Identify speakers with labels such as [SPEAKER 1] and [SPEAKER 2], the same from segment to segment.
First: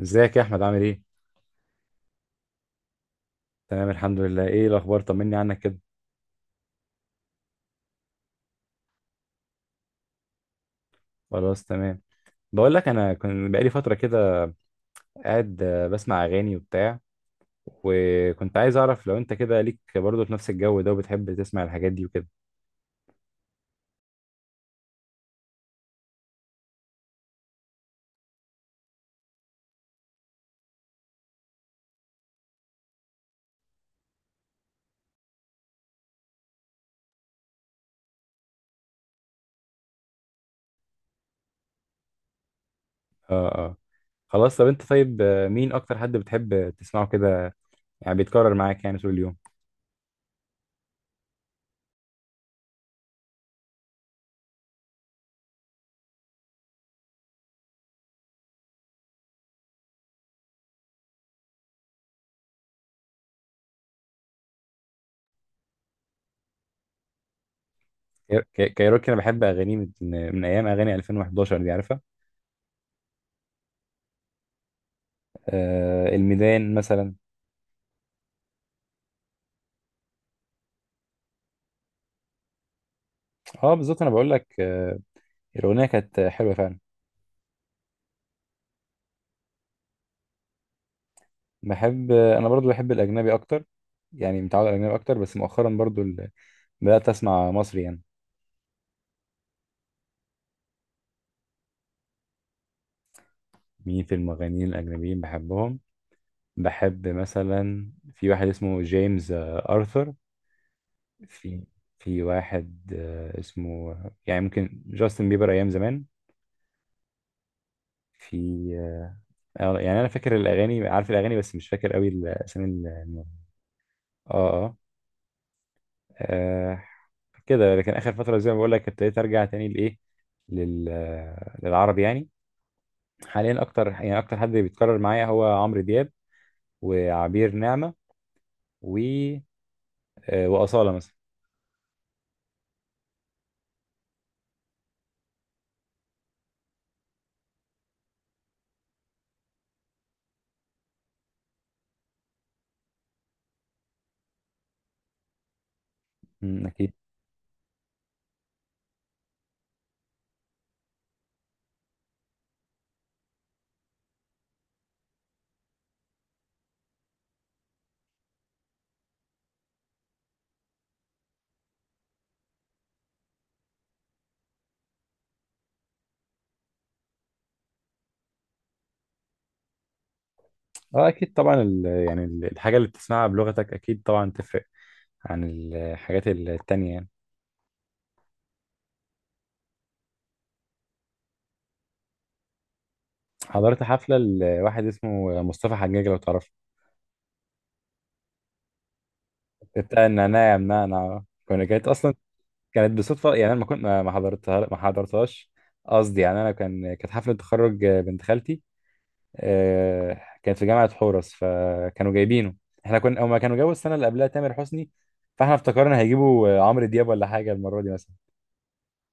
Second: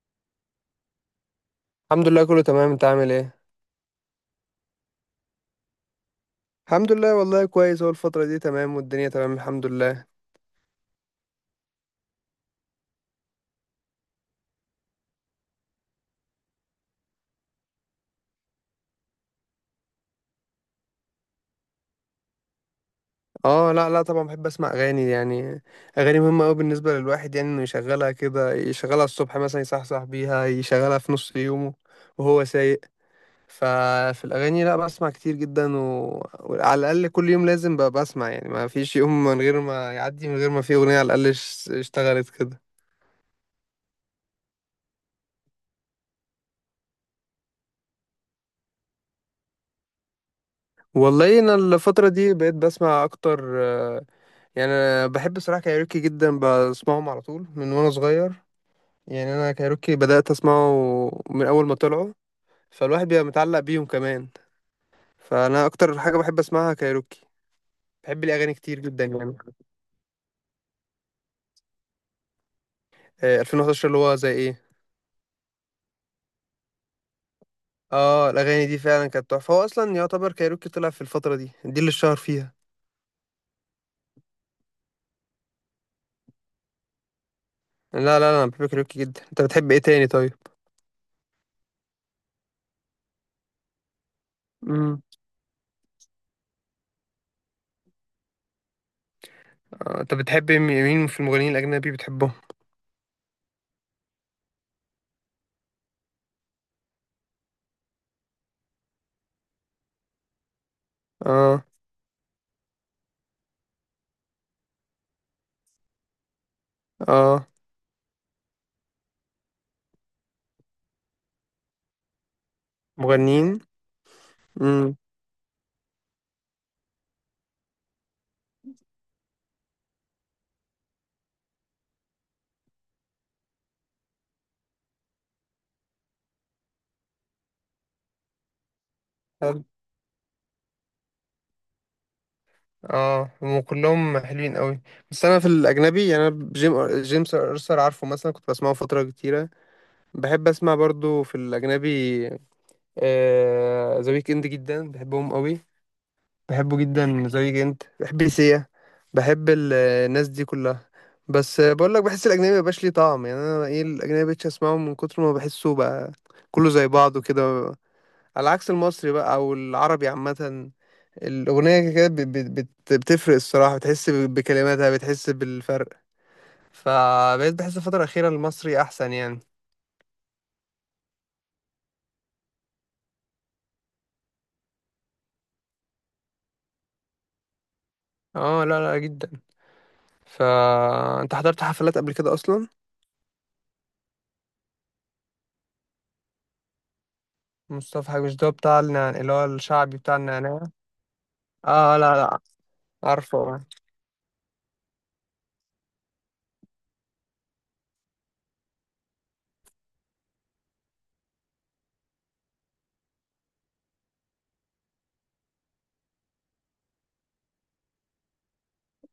[SPEAKER 1] ازيك يا احمد عامل ايه؟
[SPEAKER 2] الحمد لله كله تمام. انت عامل ايه؟
[SPEAKER 1] تمام الحمد لله. ايه الاخبار؟ طمني عنك كده.
[SPEAKER 2] الحمد لله والله كويس، هو الفترة دي تمام والدنيا تمام الحمد لله.
[SPEAKER 1] خلاص تمام. بقول لك انا كنت بقالي فتره كده قاعد بسمع اغاني وبتاع، وكنت عايز اعرف لو انت كده ليك برضه في نفس الجو ده وبتحب تسمع الحاجات دي وكده.
[SPEAKER 2] اه لا لا طبعا بحب اسمع اغاني يعني. اغاني مهمة قوي بالنسبة للواحد، يعني انه يشغلها كده، يشغلها الصبح مثلا يصحصح بيها، يشغلها في نص يومه وهو سايق. ففي الاغاني لا بسمع كتير جدا وعلى الاقل كل يوم لازم بقى بسمع، يعني ما فيش يوم من غير ما يعدي من غير ما في اغنية على الاقل اشتغلت كده.
[SPEAKER 1] اه اه. خلاص طب انت طيب، مين اكتر حد بتحب تسمعه كده؟ يعني بيتكرر معاك يعني طول اليوم.
[SPEAKER 2] والله انا الفترة دي بقيت بسمع اكتر، يعني انا بحب صراحه كايروكي جدا، بسمعهم على طول من وانا صغير. يعني انا كايروكي بدات اسمعه من اول ما طلعوا، فالواحد بيبقى متعلق بيهم كمان. فانا اكتر حاجه بحب اسمعها كايروكي، بحب الاغاني كتير جدا
[SPEAKER 1] كايروكي انا
[SPEAKER 2] يعني.
[SPEAKER 1] بحب اغانيه من من ايام اغاني 2011، دي عارفها؟
[SPEAKER 2] 2011 اللي هو زي ايه؟
[SPEAKER 1] آه الميدان مثلا.
[SPEAKER 2] اه الاغاني دي فعلا كانت تحفه، هو اصلا يعتبر كايروكي طلع في الفتره دي اللي اتشهر فيها.
[SPEAKER 1] اه بالظبط، انا بقول لك الاغنيه كانت حلوه فعلا.
[SPEAKER 2] لا لا لا انا بحب كايروكي جدا. انت بتحب ايه تاني طيب؟
[SPEAKER 1] بحب انا برضو، بحب الاجنبي اكتر، يعني متعود على الاجنبي
[SPEAKER 2] امم.
[SPEAKER 1] اكتر، بس مؤخرا برضو بدات اسمع مصري يعني.
[SPEAKER 2] انت بتحب مين مين في المغنيين الاجنبي بتحبهم؟
[SPEAKER 1] مين في المغنيين الاجنبيين بحبهم؟ بحب مثلا في واحد اسمه جيمس ارثر. في
[SPEAKER 2] اه
[SPEAKER 1] في واحد اسمه، يعني ممكن جاستن بيبر ايام زمان.
[SPEAKER 2] اه.
[SPEAKER 1] في يعني انا فاكر الاغاني، عارف الاغاني بس مش فاكر قوي الاسامي
[SPEAKER 2] مغنيين.
[SPEAKER 1] اه اه.
[SPEAKER 2] امم.
[SPEAKER 1] آه، كده. لكن اخر فتره زي ما بقول لك ابتديت ارجع تاني لايه، لل... آه، للعربي يعني. حاليا اكتر، يعني اكتر حد بيتكرر معايا هو عمرو دياب، وعبير نعمة، و وأصالة مثلا.
[SPEAKER 2] اه هم كلهم حلوين قوي. بس انا في الاجنبي، يعني انا جيمس ارثر عارفه، مثلا كنت بسمعه فتره كتيره. بحب اسمع برضو في الاجنبي، ذا ويك اند جدا بحبهم قوي.
[SPEAKER 1] مم،
[SPEAKER 2] بحبه
[SPEAKER 1] اكيد.
[SPEAKER 2] جدا ذا ويك اند، بحب سيا، بحب الناس دي كلها. بس بقول لك بحس الاجنبي مبقاش ليه طعم، يعني انا ايه، الاجنبي مبقتش اسمعه من كتر ما بحسه بقى كله زي بعضه كده، على عكس المصري بقى او العربي عامه. الأغنية كده كده بتفرق الصراحة، بتحس بكلماتها، بتحس بالفرق. فبقيت بحس الفترة الأخيرة المصري أحسن يعني.
[SPEAKER 1] اه اكيد طبعا، يعني الحاجة اللي بتسمعها بلغتك اكيد طبعا تفرق عن الحاجات التانية يعني.
[SPEAKER 2] اه لا لا جدا. فأنت حضرت حفلات قبل كده أصلا؟
[SPEAKER 1] حضرت حفلة لواحد اسمه مصطفى حجاج، لو تعرفه.
[SPEAKER 2] مصطفى حاج، مش ده بتاع اللي هو الشعبي
[SPEAKER 1] بتاع
[SPEAKER 2] بتاع
[SPEAKER 1] النعناع، يا
[SPEAKER 2] النعناع؟
[SPEAKER 1] منعنع، كانت
[SPEAKER 2] اه
[SPEAKER 1] اصلا
[SPEAKER 2] لا لا.
[SPEAKER 1] كانت بصدفة. يعني انا
[SPEAKER 2] عارفه.
[SPEAKER 1] ما حضرتها ما حضرتهاش. قصدي يعني انا كانت حفلة تخرج بنت خالتي، كان في جامعة حورس، فكانوا جايبينه. احنا كنا، هما كانوا جابوا السنة اللي قبلها تامر حسني، فاحنا افتكرنا هيجيبوا عمرو دياب ولا حاجة المرة دي مثلا.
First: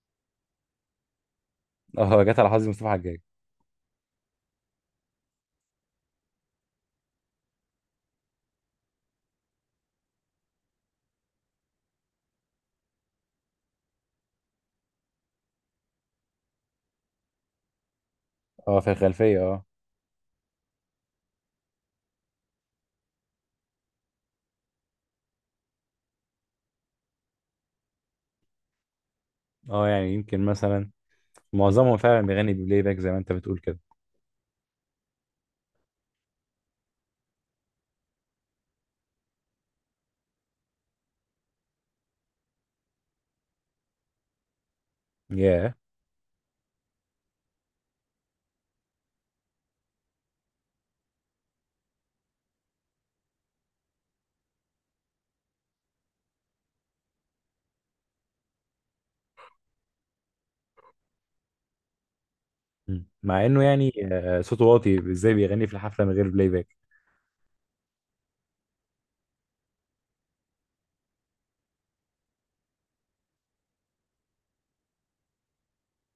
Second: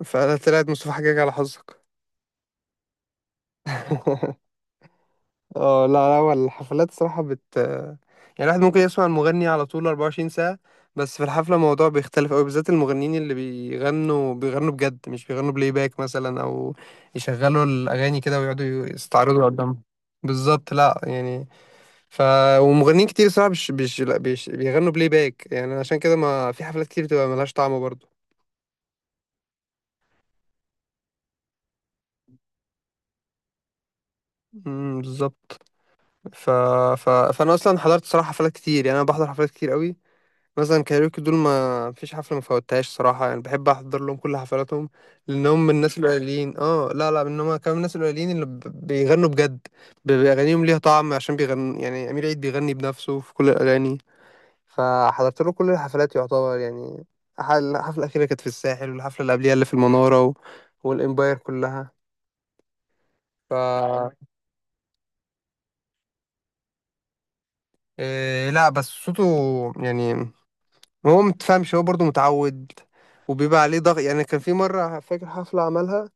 [SPEAKER 2] فأنا طلعت مصطفى حاجاج على حظك.
[SPEAKER 1] اه جت على حظي مصطفى حجاج.
[SPEAKER 2] اه لا لا، هو الحفلات صراحة بت يعني، الواحد ممكن يسمع المغني على طول 24 ساعة، بس في الحفلة الموضوع بيختلف أوي، بالذات المغنيين اللي بيغنوا بجد، مش بيغنوا بلاي باك مثلا، أو يشغلوا الأغاني كده ويقعدوا
[SPEAKER 1] اه في الخلفية
[SPEAKER 2] يستعرضوا
[SPEAKER 1] اه.
[SPEAKER 2] قدام. بالظبط لا يعني. ف ومغنيين كتير صراحة مش مش لا بيش... بيغنوا بلاي باك، يعني عشان كده ما في حفلات كتير بتبقى ملهاش طعم برضه.
[SPEAKER 1] اه يعني يمكن مثلا معظمهم فعلا بيغني بلاي باك زي ما انت بتقول كده.
[SPEAKER 2] بالظبط. ف... فأنا أصلا حضرت صراحة حفلات كتير، يعني أنا بحضر حفلات كتير أوي. مثلا كايروكي دول ما فيش حفلة ما فوتهاش صراحة، يعني بحب أحضر لهم كل حفلاتهم. لأن هم
[SPEAKER 1] ياه.
[SPEAKER 2] من الناس القليلين، اه لا لا إن هم كانوا من الناس القليلين اللي بيغنوا بجد، بأغانيهم ليها طعم عشان بيغنوا، يعني أمير عيد بيغني بنفسه في كل الأغاني. فحضرت له كل الحفلات يعتبر يعني. الحفلة الأخيرة كانت في الساحل، والحفلة اللي قبليها اللي في المنارة والإمباير كلها.
[SPEAKER 1] مم. مع انه يعني
[SPEAKER 2] ف
[SPEAKER 1] صوته واطي، ازاي بيغني في الحفلة من غير بلاي باك؟
[SPEAKER 2] إيه لا بس صوته، يعني هو متفهمش، هو برضه متعود، وبيبقى عليه ضغط. يعني كان في مرة، فاكر حفلة عملها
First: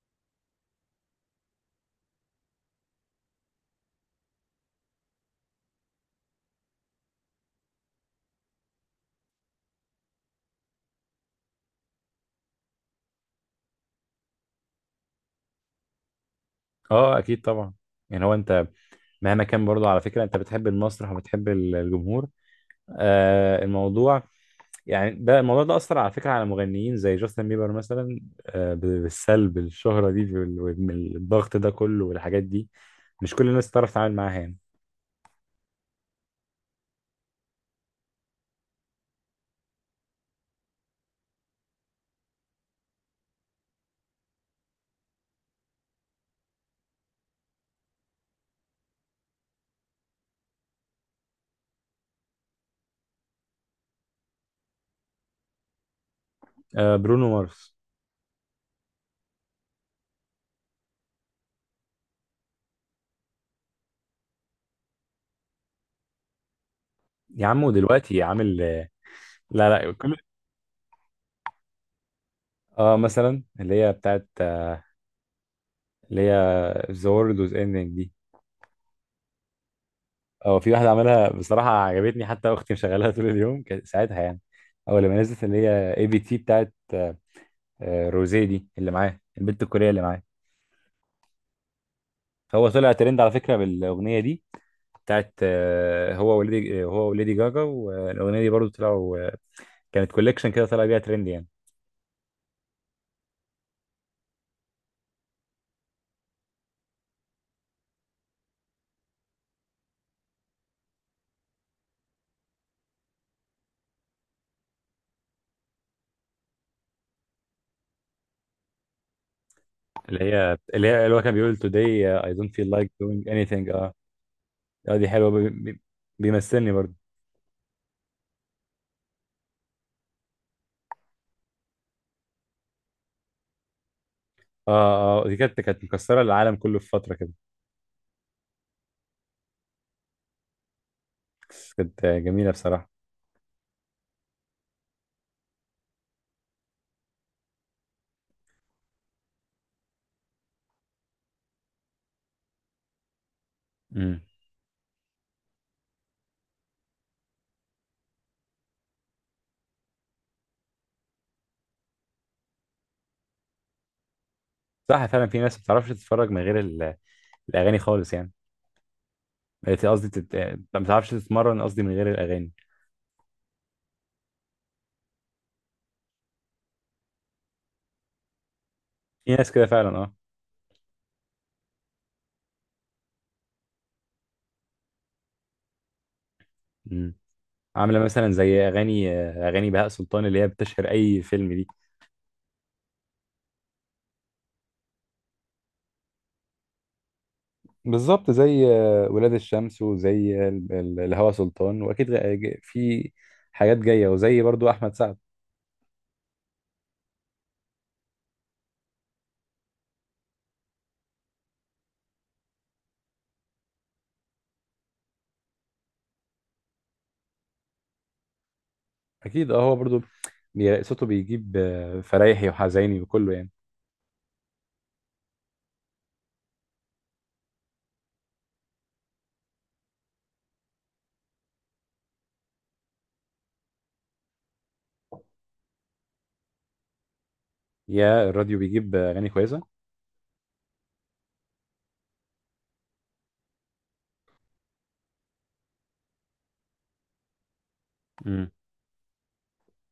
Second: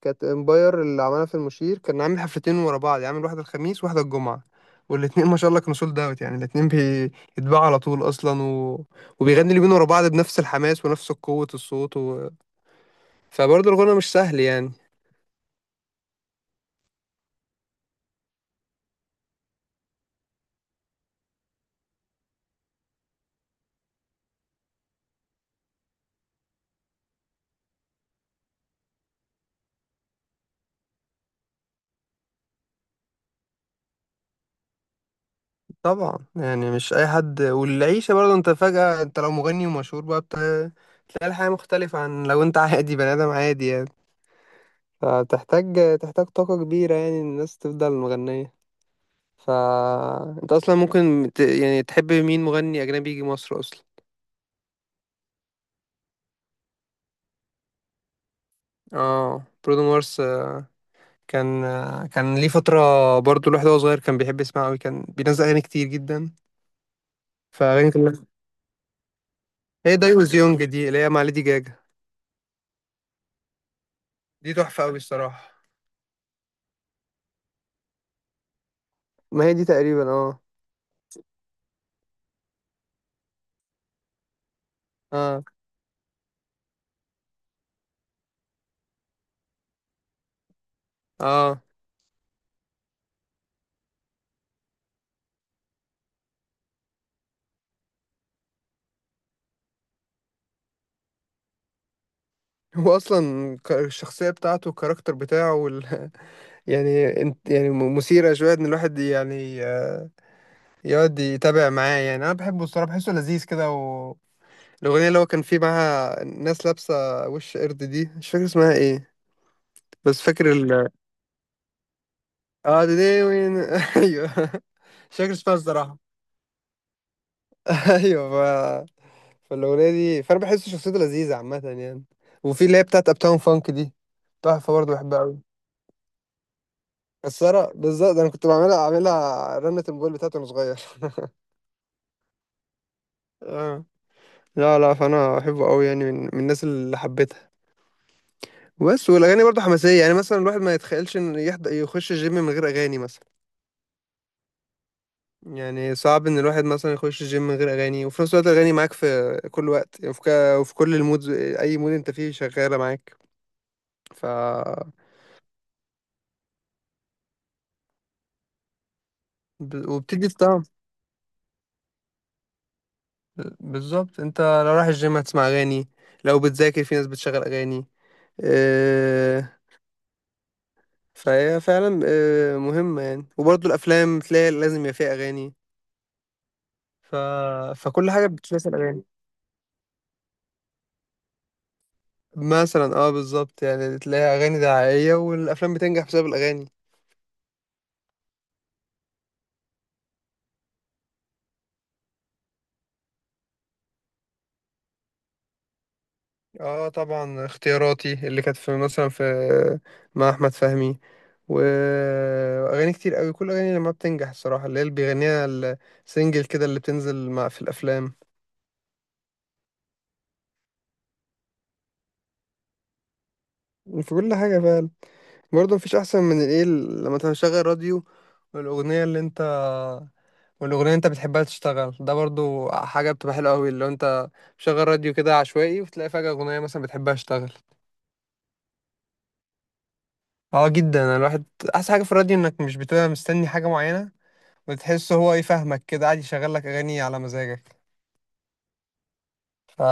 [SPEAKER 2] كانت امباير اللي عملها في المشير، كان عامل حفلتين ورا بعض، يعني عامل واحدة الخميس وواحدة الجمعة، والاتنين ما شاء الله كانوا سولد اوت، يعني الاتنين بيتباعوا على طول اصلا وبيغني اليومين ورا بعض بنفس الحماس ونفس قوة الصوت فبرضه الغنى مش سهل يعني.
[SPEAKER 1] اه اكيد طبعا. يعني هو انت مهما كان برضه، على فكرة، انت بتحب المسرح وبتحب الجمهور. آه الموضوع يعني ده الموضوع ده أثر على فكرة على مغنيين زي جاستن بيبر مثلا، بالسلب. الشهرة دي والضغط ده كله والحاجات دي مش كل الناس تعرف تتعامل معاها يعني.
[SPEAKER 2] طبعا يعني مش اي حد، والعيشة برضه، انت فجأة انت لو مغني ومشهور بقى تلاقي الحياة مختلفة عن لو انت عادي بني ادم عادي يعني. فبتحتاج تحتاج طاقة كبيرة يعني الناس تفضل مغنية. ف انت اصلا ممكن يعني تحب مين مغني اجنبي يجي مصر اصلا؟
[SPEAKER 1] برونو مارس.
[SPEAKER 2] اه برودو مارس. كان ليه فترة، برضو الواحد وهو صغير كان بيحب يسمعه أوي، كان بينزل أغاني كتير جدا.
[SPEAKER 1] يا عم
[SPEAKER 2] فأغاني
[SPEAKER 1] ودلوقتي
[SPEAKER 2] كلها
[SPEAKER 1] عامل لا لا
[SPEAKER 2] هي
[SPEAKER 1] كل.
[SPEAKER 2] دايوز يونج دي اللي هي مع ليدي جاجا،
[SPEAKER 1] اه مثلا اللي هي بتاعت
[SPEAKER 2] دي تحفة أوي الصراحة.
[SPEAKER 1] اللي هي ذا وورلد واز اندنج دي.
[SPEAKER 2] ما هي دي تقريبا اه.
[SPEAKER 1] اه في واحدة عملها بصراحة عجبتني، حتى أختي مشغلاها طول اليوم كانت ساعتها يعني، أول لما
[SPEAKER 2] اه
[SPEAKER 1] نزلت، اللي هي اي بي تي بتاعت روزيه دي اللي معاه البنت الكورية اللي معاه.
[SPEAKER 2] اه.
[SPEAKER 1] فهو طلع ترند على فكرة بالأغنية دي، بتاعت هو وليدي جاجا. والاغنيه دي برضو طلعوا، كانت كوليكشن كده طلع بيها ترند يعني.
[SPEAKER 2] هو أصلا الشخصية بتاعته، الكاركتر بتاعه يعني انت يعني مثيرة شوية إن الواحد يعني يقعد يتابع معاه. يعني أنا بحبه الصراحة، بحسه لذيذ كده. الأغنية اللي هو كان فيه معاها ناس لابسة وش قرد دي، مش فاكر اسمها ايه، بس فاكر
[SPEAKER 1] اللي هو كان بيقول today I don't feel
[SPEAKER 2] اه
[SPEAKER 1] like
[SPEAKER 2] دي دي
[SPEAKER 1] doing
[SPEAKER 2] وين.
[SPEAKER 1] anything. اه
[SPEAKER 2] ايوه.
[SPEAKER 1] اه دي
[SPEAKER 2] مش
[SPEAKER 1] حلوه
[SPEAKER 2] فاكر اسمها الصراحة.
[SPEAKER 1] بيمثلني برضو.
[SPEAKER 2] ايوه. فالأغنية دي فأنا بحس شخصيته لذيذة عامة يعني. وفي اللي هي بتاعت أبتاون فانك دي،
[SPEAKER 1] اه
[SPEAKER 2] تحفة برضه بحبها
[SPEAKER 1] اه دي
[SPEAKER 2] أوي.
[SPEAKER 1] كانت مكسره العالم كله في فتره كده.
[SPEAKER 2] مكسرة بالظبط، أنا كنت أعملها رنة الموبايل بتاعتي وأنا صغير.
[SPEAKER 1] كانت جميله بصراحه.
[SPEAKER 2] آه. لا لا فأنا أحبه أوي، يعني من الناس اللي حبيتها. بس والأغاني برضه حماسية، يعني مثلا الواحد ما يتخيلش إن يخش الجيم من غير أغاني مثلا،
[SPEAKER 1] امم.
[SPEAKER 2] يعني صعب ان الواحد مثلا يخش الجيم من غير اغاني. وفي نفس الوقت الاغاني معاك في كل وقت، يعني في وفي كل المود، اي مود انت فيه شغاله معاك. ف
[SPEAKER 1] صح فعلا، في ناس ما بتعرفش تتفرج من غير الاغاني خالص يعني. قصدي
[SPEAKER 2] وبتدي
[SPEAKER 1] تت...
[SPEAKER 2] الطعم.
[SPEAKER 1] ما بتعرفش تتمرن، قصدي، من غير الاغاني.
[SPEAKER 2] بالظبط، انت لو رايح الجيم هتسمع اغاني، لو بتذاكر في ناس بتشغل اغاني.
[SPEAKER 1] في ناس
[SPEAKER 2] آه،
[SPEAKER 1] كده فعلا.
[SPEAKER 2] فهي فعلا مهمه يعني، وبرضه الافلام تلاقي لازم يبقى فيها اغاني.
[SPEAKER 1] اه.
[SPEAKER 2] ف...
[SPEAKER 1] عامله
[SPEAKER 2] فكل حاجه
[SPEAKER 1] مثلا زي
[SPEAKER 2] بتتلاسى الاغاني.
[SPEAKER 1] اغاني بهاء سلطان اللي هي بتشهر اي فيلم دي.
[SPEAKER 2] مثلا اه بالظبط، يعني تلاقي اغاني دعائيه والافلام بتنجح بسبب الاغاني.
[SPEAKER 1] بالظبط زي ولاد الشمس، وزي الهوى سلطان، واكيد في حاجات جايه، وزي برضو احمد سعد.
[SPEAKER 2] اه طبعا، اختياراتي اللي كانت في مثلا في مع احمد فهمي و- واغاني كتير قوي، كل اغاني لما بتنجح الصراحه اللي هي اللي بيغنيها السنجل كده اللي بتنزل مع في الافلام.
[SPEAKER 1] اكيد. اه هو برضو صوته بيجيب فرايحي وحزيني وكله يعني.
[SPEAKER 2] في كل حاجه فعلا. برضه مفيش احسن من الايه لما تشغل راديو، والاغنيه اللي انت والاغنيه اللي انت بتحبها تشتغل. ده برضه حاجه بتبقى حلوه قوي، اللي هو انت مشغل راديو كده عشوائي وتلاقي فجاه اغنيه مثلا بتحبها تشتغل.
[SPEAKER 1] يا الراديو بيجيب اغاني كويسه.
[SPEAKER 2] اه جدا الواحد. احسن حاجه في الراديو انك مش بتبقى مستني حاجه معينه، بتحس هو يفهمك كده قاعد يشغل لك اغاني على مزاجك.
[SPEAKER 1] امم.
[SPEAKER 2] ف...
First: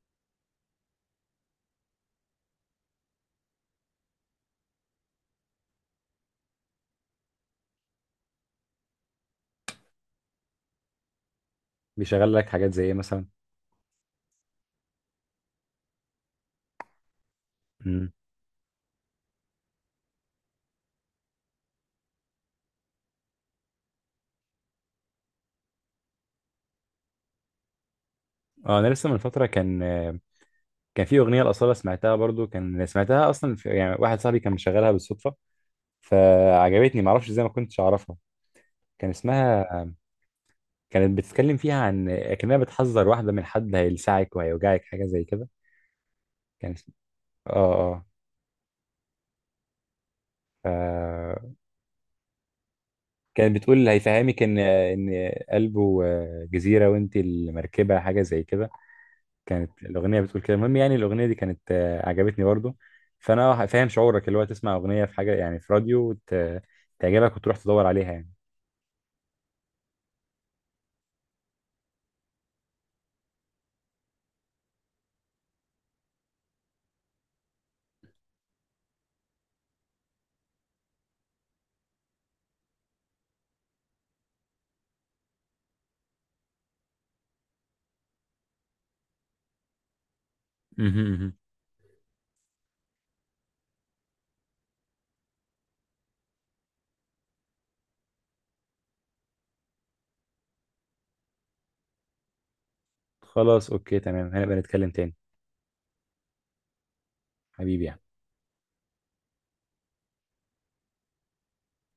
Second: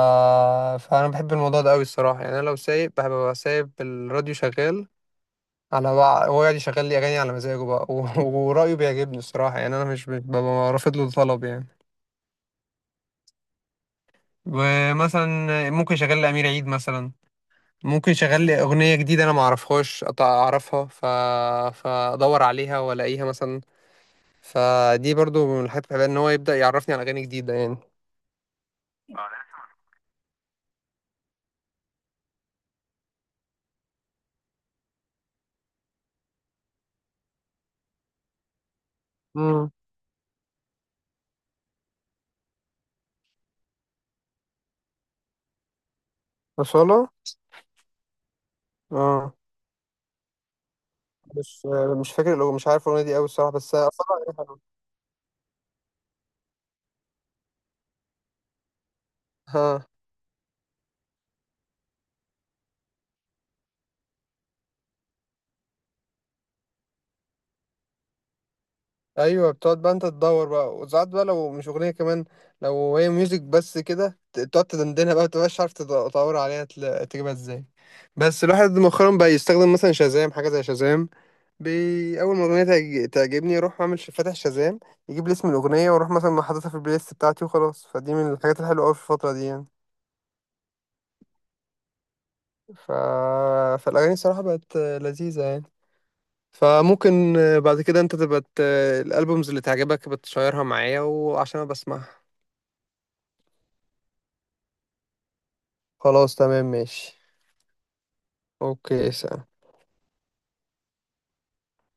[SPEAKER 2] فانا بحب الموضوع ده قوي الصراحه، يعني انا لو سايق بحب ابقى سايب الراديو شغال على بقى، هو قاعد يشغل لي اغاني على مزاجه بقى ورايه بيعجبني الصراحه، يعني انا مش ببقى رافض له طلب يعني.
[SPEAKER 1] بيشغل لك حاجات زي ايه مثلا؟
[SPEAKER 2] ومثلا ممكن يشغل لي امير عيد مثلا، ممكن
[SPEAKER 1] امم.
[SPEAKER 2] يشغل لي اغنيه جديده انا ما اعرفهاش، اعرفها. فادور عليها والاقيها مثلا. فدي برضو من الحاجات اللي بحبها ان هو يبدا يعرفني على اغاني جديده يعني.
[SPEAKER 1] اه انا لسه من فتره كان كان في اغنيه الاصاله، سمعتها برضو، كان سمعتها اصلا في، يعني واحد صاحبي كان مشغلها بالصدفه فعجبتني، معرفش ازاي ما كنتش اعرفها. كان
[SPEAKER 2] امم.
[SPEAKER 1] اسمها، كانت بتتكلم فيها عن، كأنها بتحذر واحدة من حد هيلسعك وهيوجعك حاجة زي كده. كان اسم...
[SPEAKER 2] وصلها.
[SPEAKER 1] اه اه.
[SPEAKER 2] اه.
[SPEAKER 1] ف...
[SPEAKER 2] مش مش فاكر، لو مش عارف الاغنيه دي قوي الصراحه
[SPEAKER 1] كانت
[SPEAKER 2] بس
[SPEAKER 1] بتقول هيفهمك ان
[SPEAKER 2] اصلا.
[SPEAKER 1] قلبه جزيرة وانت المركبة، حاجة زي كده كانت
[SPEAKER 2] ها.
[SPEAKER 1] الأغنية بتقول كده. المهم يعني الأغنية دي كانت عجبتني برضه. فأنا فاهم شعورك، اللي هو تسمع أغنية في حاجة يعني في راديو تعجبك وتروح تدور عليها يعني.
[SPEAKER 2] ايوه بتقعد بقى انت تدور بقى، وساعات بقى لو مش اغنيه كمان، لو هي ميوزك بس كده تقعد تدندنها بقى، متبقاش عارف تدور عليها تجيبها ازاي. بس الواحد مؤخرا بقى يستخدم مثلا شازام، حاجه زي شازام. اول ما اغنيه تعجبني اروح اعمل فاتح شازام، يجيب لي اسم الاغنيه، واروح مثلا حاططها في البلاي ليست بتاعتي وخلاص. فدي من الحاجات الحلوه قوي في الفتره دي يعني.
[SPEAKER 1] مهم، مهم.
[SPEAKER 2] ف... فالاغاني الصراحه بقت لذيذه يعني. فممكن بعد كده انت تبقى الالبومز اللي تعجبك بتشيرها معايا وعشان انا بسمعها.
[SPEAKER 1] خلاص اوكي تمام، هنبقى نتكلم تاني.
[SPEAKER 2] خلاص تمام ماشي.
[SPEAKER 1] حبيبي يعني.
[SPEAKER 2] اوكي.